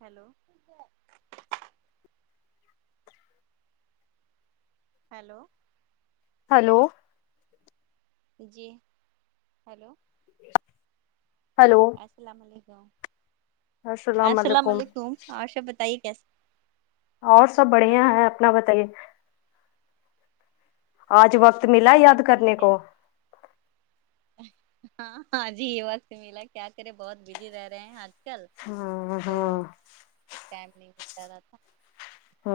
hello hello hello جی hello hello السلام علیکم السلام علیکم اور سب بتائیے کیسے اور سب بڑھیا ہے اپنا بتائیے آج وقت ملا سب یاد کرنے ٹھیک ہے کو ہاں ہاں جی یہ وقت ملا کیا کرے بہت بزی رہ رہے ہیں آج کل ہاں تو ہاں ٹائم نہیں لتا رہتا ہ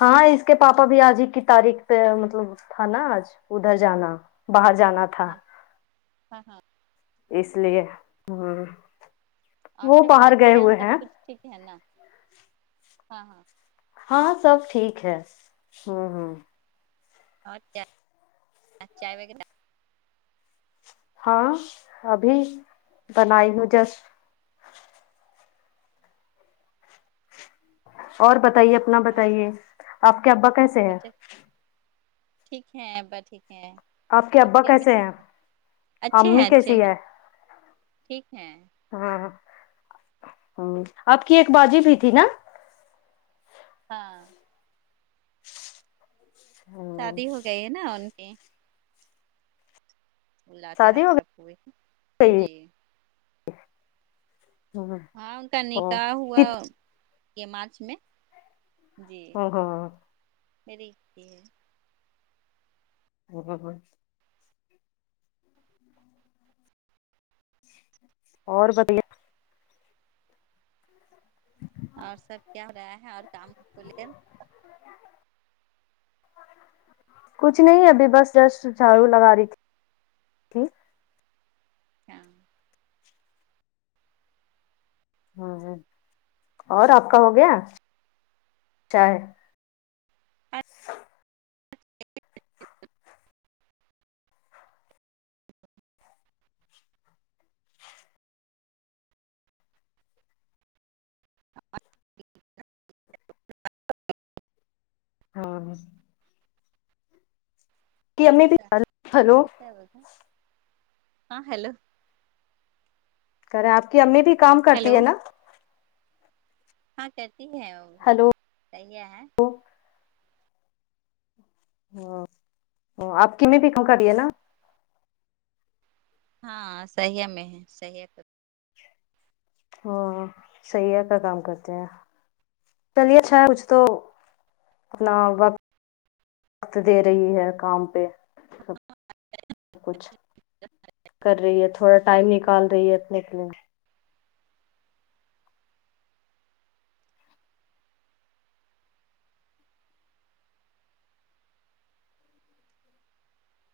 ہاں اس کے پاپا بھی آج ہی کی تاریخ پہ مطلب تھا نا آج ادھر جانا باہر جانا تھا ہاں ہاں ہاں اس لیے ہ اور وہ سب باہر باجی گئے کے یہاں ہوئے ہیں سب کچھ ٹھیک ہے نا ہاں ہاں ہاں سب ٹھیک ہے ہوں ہوں اور چائے چائے وغیرہ ہاں ابھی بنائی ہوں جسٹ اور بتائیے اپنا اور سب بتائیے آپ کے ابا کیسے ہیں بچے ٹھیک ہےابا ٹھیک ہے آپ ابا کے امی کیسے ٹھک ہیں ہے اچھے امی ہیں اچھے کیسی ہیں ہے ٹھیک ہے ہاں ام آپ کی ایک باجی بھی تھی نا ہاں ہ شادی ہو گئی ہے نا ان کی لاتے ہر شادی ہو طرف کو بھی گئی جی [unintelligible] ہاں ان کا نکاح ہوا یہ مارچ میں جی میری ہے ا ہ ہ اور بتائے [inaudible] اور سب کیا ہو رہا ہے اور کام کو لے کچھ نہیں ابھی بس جسٹ جھاڑو لگا رہی تھی ہ ہاں ہ اور آپ کا ہو گیا چاے [unintelligible] [unintelligible] [unintelligible] ہاں کی امی بھی ہلو کیا بول رہے تھے ہاں ہیلو کریں آپ کی امی بھی کام کرتی ہیلو ہے ناں ہاں کرتی ہے وہ بھی ہلو سیاح ہیں ہاں آپ کی امی بھی کام کری ہے نا ہاں سیاح میں ہے صحیح ہاں سیاح کا کام کرتے ہیں چلیے اچھا ہے کچھ تو اپنا وقت وقت دے رہی ہے کام پے کچھ کر رہی ہے تھوڑا ٹائم نکال رہی ہے اپنے کے لیے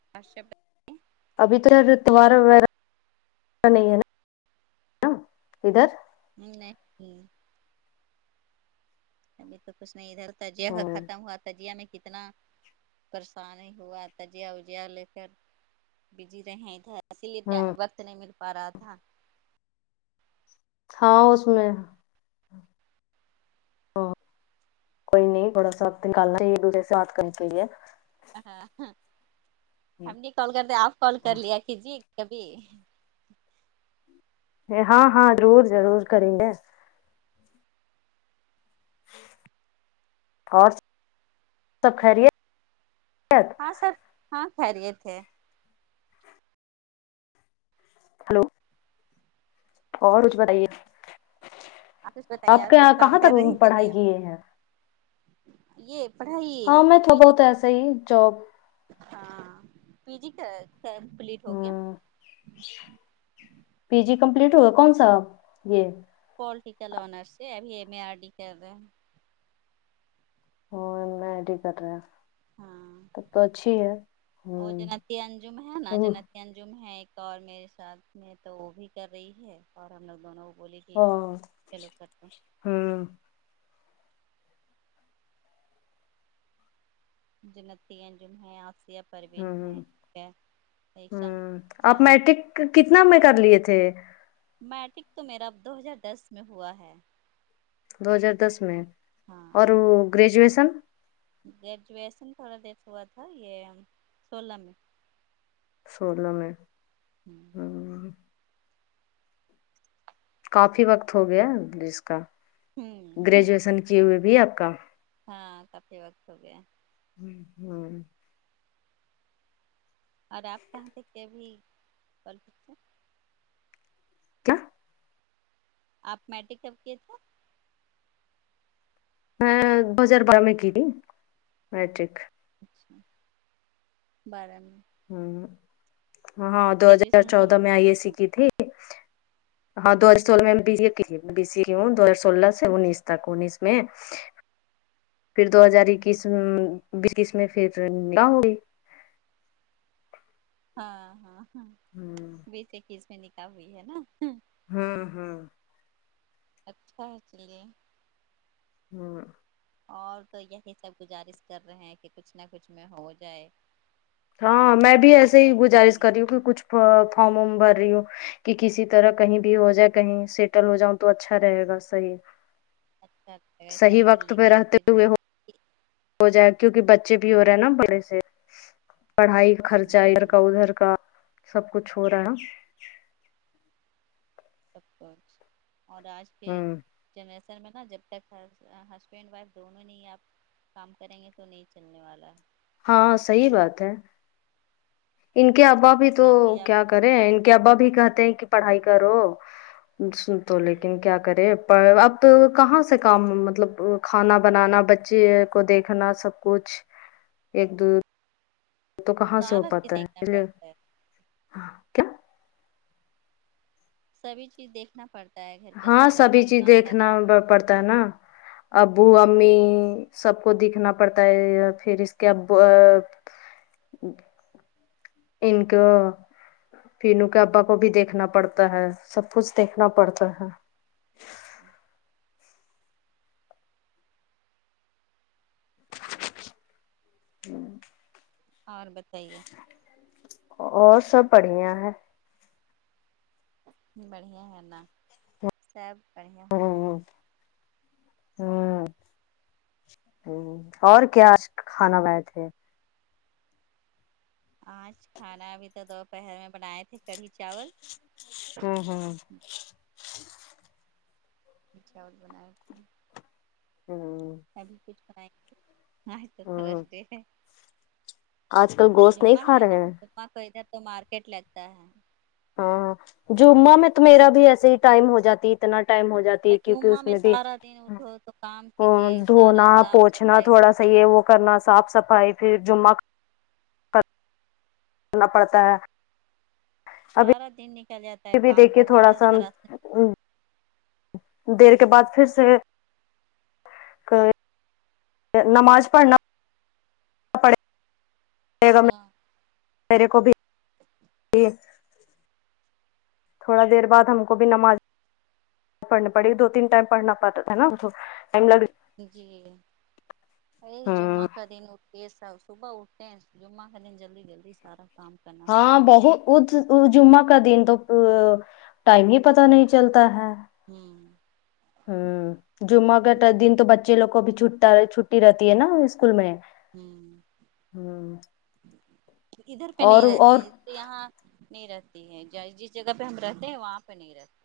[unintelligible] ابھی تیوہار ویہار نہیں ہے ناں ادھر نہیں ابھی تو کچھ نہیں ادھر تجیہ ہ ختم ہوا تجیہ میں کتنا پریشانی ہوا تجیہ وجیا لے کر بزی رہے ادھر اسی لیے ہ وقت نہیں مل پا رہا تھا تھا اس میں کوئی نہیں تھوڑا سا نکالنا ایک دوسرے سے بات کرنی چاہیے ہاں ہم نہیں کال کرتے آپ کال کر لیا کی جئیے کبھی ہاں ہاں ضرور ضرور کریں گے اور سب خیریت ہاں سب ہاں خیریت ہے ہلو اور کچھ بتائیے آپ کچھ بتائیے آپ کے یہاں کچھ کام کہاں تک پڑھائی کیے ہیں یے پڑھائی ہے ہاں میں تھوڑا پی جی بہت ایسا ہی جاب ہاں پی جی کا کمپلیٹ ہو گیا پی جی کمپلیٹ ہوا کون سا اب یے پولیٹیکل آنرس سے ابھی ایم اے آر ڈی کر رہے ہیں ہاں ایم اے آر ٹی کر رہے ہے ہاں تب تو اچھی اور ہ جنتی انجم ہے نا ہ جنتی انجم ہے ایک اور میرے ساتھ میں تو وہ بھی کر رہی ہے اور ہم لوگ دونوں کو بولی ہاں ہمم جنتی انجم ہیں آسیہ آمم پروین ہے ہمم ایک ہمم اچھا آپ میٹرک کتنا میں کر لیے تھے میٹرک تو میرا اب دو ہزار دس میں ہوا ہے دو ہزار دس میں ہاں اور وہ گریجویشن گریجویشن تھوڑا دیر ہوا تھا یے سولہ میں سولہ میں ہوں ہ کافی وقت ہو گیا جس کا ہوں گریجویشن کیے ہوئے بھی آپ کا ہاں کافی وقت ہو گیا ہمم اور آپ کہاں سے ابھی [unintelligible] کیا آپ میٹرک کب کیے تھے میں دو ہزار بارہ میں کی تھی میٹرک اچھا بارہ میں ہمم ہاں دو ہزار گریجویشن چودہ میں کمپلیٹ آئی ایے سی کی تھی ہاں دو ہج سولہ میں بی جی کی تھی انیس تک انیس میں پھر دو ہزار اکیس بییس میں پھر نکاح ہو گئی ہاں ہاں ہاں ہ بیس ایکیس میں نکاح ہوئی ہے نا ہوں ہوں اچھا ہے چلیے ہوں اور تو یہی سب گزارش کر رہے ہیں کہ کچھ نہ کچھ میں ہو جائے ہاں میں خدا بھی ایسے ہی کب گزارش سنیں گے کر رہی سن ہوں کہ کچھ فارم وم بھر رہی ہوں کہ کسی طرح کہیں بھی ہو جائے کہیں سیٹل ہو جاؤں تو اچھا رہے گا صحیح اچھا لگا اتنا صحیح پڑھ وقت لکھ پہ کر رہتے ہوئے ہو پھر ہو جائے کیونکہ بچے بھی ہو رہے ہیں نا بڑے سے پڑھائی خرچہ ادھر کا ہوں ادھر کا سب کچھ ہو رہا ہے ن سب کچ اور آج کے ہ میں نا جب تک ہسبینڈ وائف دونوں نہیں آپ کام کریں گے تو نہیں چلنے والا ہاں صحیح بات ہے ان کے ابا بھی تو کتنا آپ کیا کریں ان کے ابا بھی کہتے ہیں کہ پڑھائی کرو سن تو ہ لیکن کیا کرے پر اب کہاں سے کام مطلب کھانا بنانا بچے کو دیکھنا سب کچھ ایک دو تو کہاں سے ہو سارا چیز پاتا ہے دیکھنا چے پڑتا ہے ہاں کیا سبھی چیز دیکھنا پڑتا ہے گھر کا ہاں سارا سبھی کام چیز ناشتہ دیکھنا کھانا پڑتا ہے نا ابو امی سب کو دیکھنا پڑتا ہے پھر اس کے ابو انکو پینو کے ابا کو بھی دیکھنا پڑتا ہے سب کچھ دیکھنا پڑتا ہے ہوں اور بتائیے اور سب بڑھیا ہے بڑھیا ہے نا سب بڑھیا ہونا ہے ہ ہ ہ اور کیا کھانا بنائے تھے آج کھانا ابھی تو دوپہر میں بنائے تھے کڑھی چاول ہوں ہوں چاول بناائے کے ہوں ابھی کچھ بنائے آج تو کراش ہوں ڈے ہے آج کل گوشت نہیں جمعہ کھا ہے نا رہے ہیں جمعہ کو ادھر تو مارکیٹ لگتا ہے ہاں ہاں جمعہ میں تو میرا بھی ایسے ہی ٹائم ہو جاتی اتنا ٹائم ہو جاتا کیونکہ جمعہ اس میں بھی سارا دن اٹھو تو کام او کیجیے سارا دھونا صاف پوچھنا صفائی تھوڑا سا صحیح ہے وہ کرنا صاف صفائی پھر جمعہ کرنا پڑتا ہے ابھی سارا دن نکل جاتا ہے بھی کام دیکھیے بہت تھوڑا زیادہ سا ہرا دیر کے بعد پھر سے نماز پڑھنا بیگم نے ہاں میرے کو بھی تھوڑا دیر بعد ہم کو بھی نماز پڑنے پڑے گی دو تین ٹائم پڑھ پڑتا پڑھتا تھا نا ٹائم لگ جی ہ جمعہ کا دن اٹھتے سب صبح اٹھتے ہیں جمعہ کے دن جلدی جلدی سارا کام کرنا ہاں پڑتا نا بہت جمعہ کا دن تو ٹائم ہی پتا نہیں چلتا ہے ہمم ہمم جمعہ گٹا دن تو بچے لوگ کو بھی چھٹا چھٹی رہتی ہے نا اسکول میں ہمم ہ ادھر پنے اور اور یہاں نہیں رہتی ہے جس جگہ پے ہم رہتے ہیں وہاں پے نہیں رہتے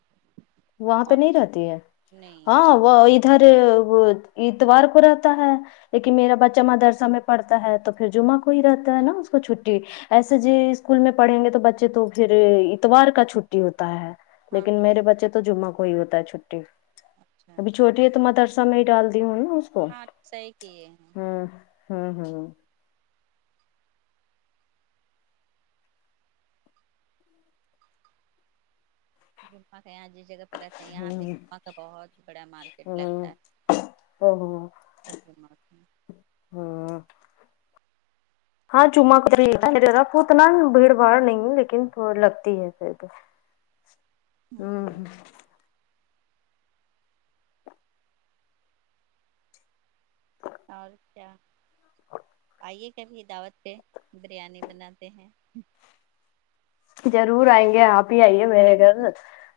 وہاں پے اور نہیں رہتی ہے نہیں ہاں وہ ادھر اتوار کو رہتا ہے لیکن میرا بچہ مدرسہ میں پڑتا ہے تو پھر جمعہ کوئی رہتا ہے نا اس کو چھٹی ایسے جی اسکول میں پڑھیں گے تو بچے تو پھر اتوار کا چھٹی ہوتا ہے ہاں لیکن ہاں میرے بچے تو جمہ کو ہی ہوتا ہے چھٹی اچھا ابھی اچھا چھوٹی ہے تو مدرسہ سا ڈال دی ہوں اس کو ہاں صحیح کیے ہیں ہمم جمہ ہے اج جس جگہ پے رہتے یہاں ہوں پے جمہ کا بہت بڑا مارکیٹ ہوں لگتا ہے [unintelligible] [unintelligible] ہاں آ ہاں چمہ کو اتنا [unintelligible] بھیڑ باڑ نہیں ہے لیکن لگتی ہے ہ ہمم اور کیا آئیے کبھی دعوت پے بریانی بناتے ہیں ضرور آئیں گے آپ اپی آئیے ہے میرے گھر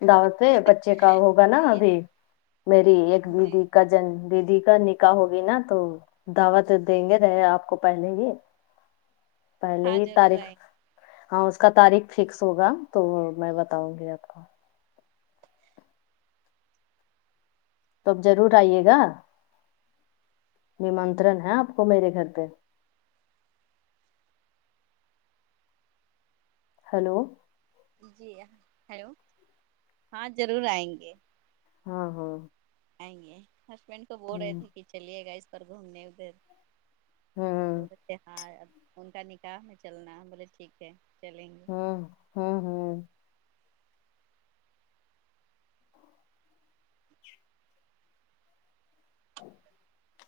دعوت پے بچے کا ہوگا نا آئیے ابھی میری ایک جی دیدی کا ن دیدی کا نکح ہوگی نا تو دعوت دیں گے رہے آپ کو پہلے ہی پہلے ہاں ہی ضرور تاریخ آئیں ہاں اس کا تاریخ فکس ہوگا تو میں بتاؤں گی آپ کو تو آپ جرور آئیے گا نمنترن ہے آپ کو میرے گھر پے ہیلو جی ہیلو ہاں جرور آئیں گے ہاں ہاں آئیں گے ہسبینڈ کو بول رہے ہوں تھے کی چلیے گا اس پر گھومنے ادھر ہوں بورے تھے ان کے نکاح میں چلنا بولے ٹھیک ہے چلیں گے ہمم ہمم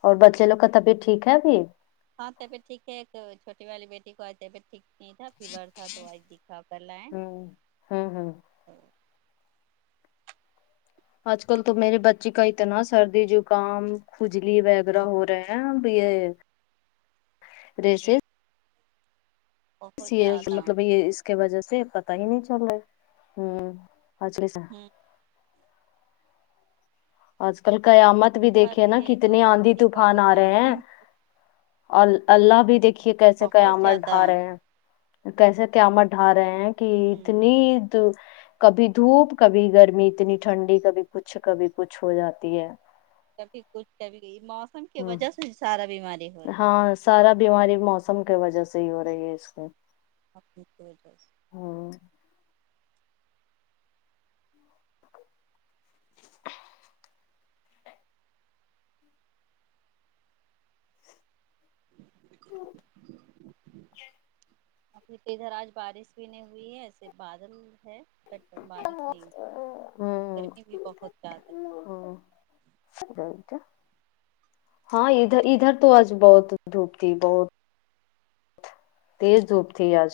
اور بچےلوگ کا طبیعت ٹھیک ہے ابھی ہاں طبعت ٹھیک ہے ایک چھوٹی والی بیٹی کو طبیعت نہیں تھا فیور تھا تو آج دکھا کر لیں ہوں ہوں ہوں تو آج کل تو میرے بچی کا اتنا سردی جوکام کجلی وغیرہ ہاں ہو رہے ہیں اب یے ریسے بہت یے زیادہ مطلب یے اس کے وجہ سے پتا ہی نہیں چل رہا ہے ہج ہوں آج کل قیامت بھی بخار دیکھیے نا ہے تو کتنی ابھی آندھی دکھوا طوفان کر آ رہے ہیں لائے اور اللہ بھی دیکھیے کیسے بہت قیامت زیادہ ڈھا رہے ہیں کیسے قیامت ڈھا رہے ہیں کی ہوں اتنی تو کبھی دھوپ کبھی گرمی اتنی ٹھنڈی کبھی کچھ کبھی کچھ ہو جاتی ہے کبھی کچھ کبھی موسم کی ہ وجہ سے سارا بیماری ہو رہا ہے ہاں سارا بیماری موسم کی وجے سے ہی ہو رہی ہے اس میں [unintelligible] ابھی تو ادھر آج بارش بھی نہیں ہوئی ہے ایسے بادل ہے بارش نہیں گرمی بھی بہت زیادہ ہاں ادھر ادھر تو آج بہت دھوپ تھی بہت تیز دھوپ تھی آج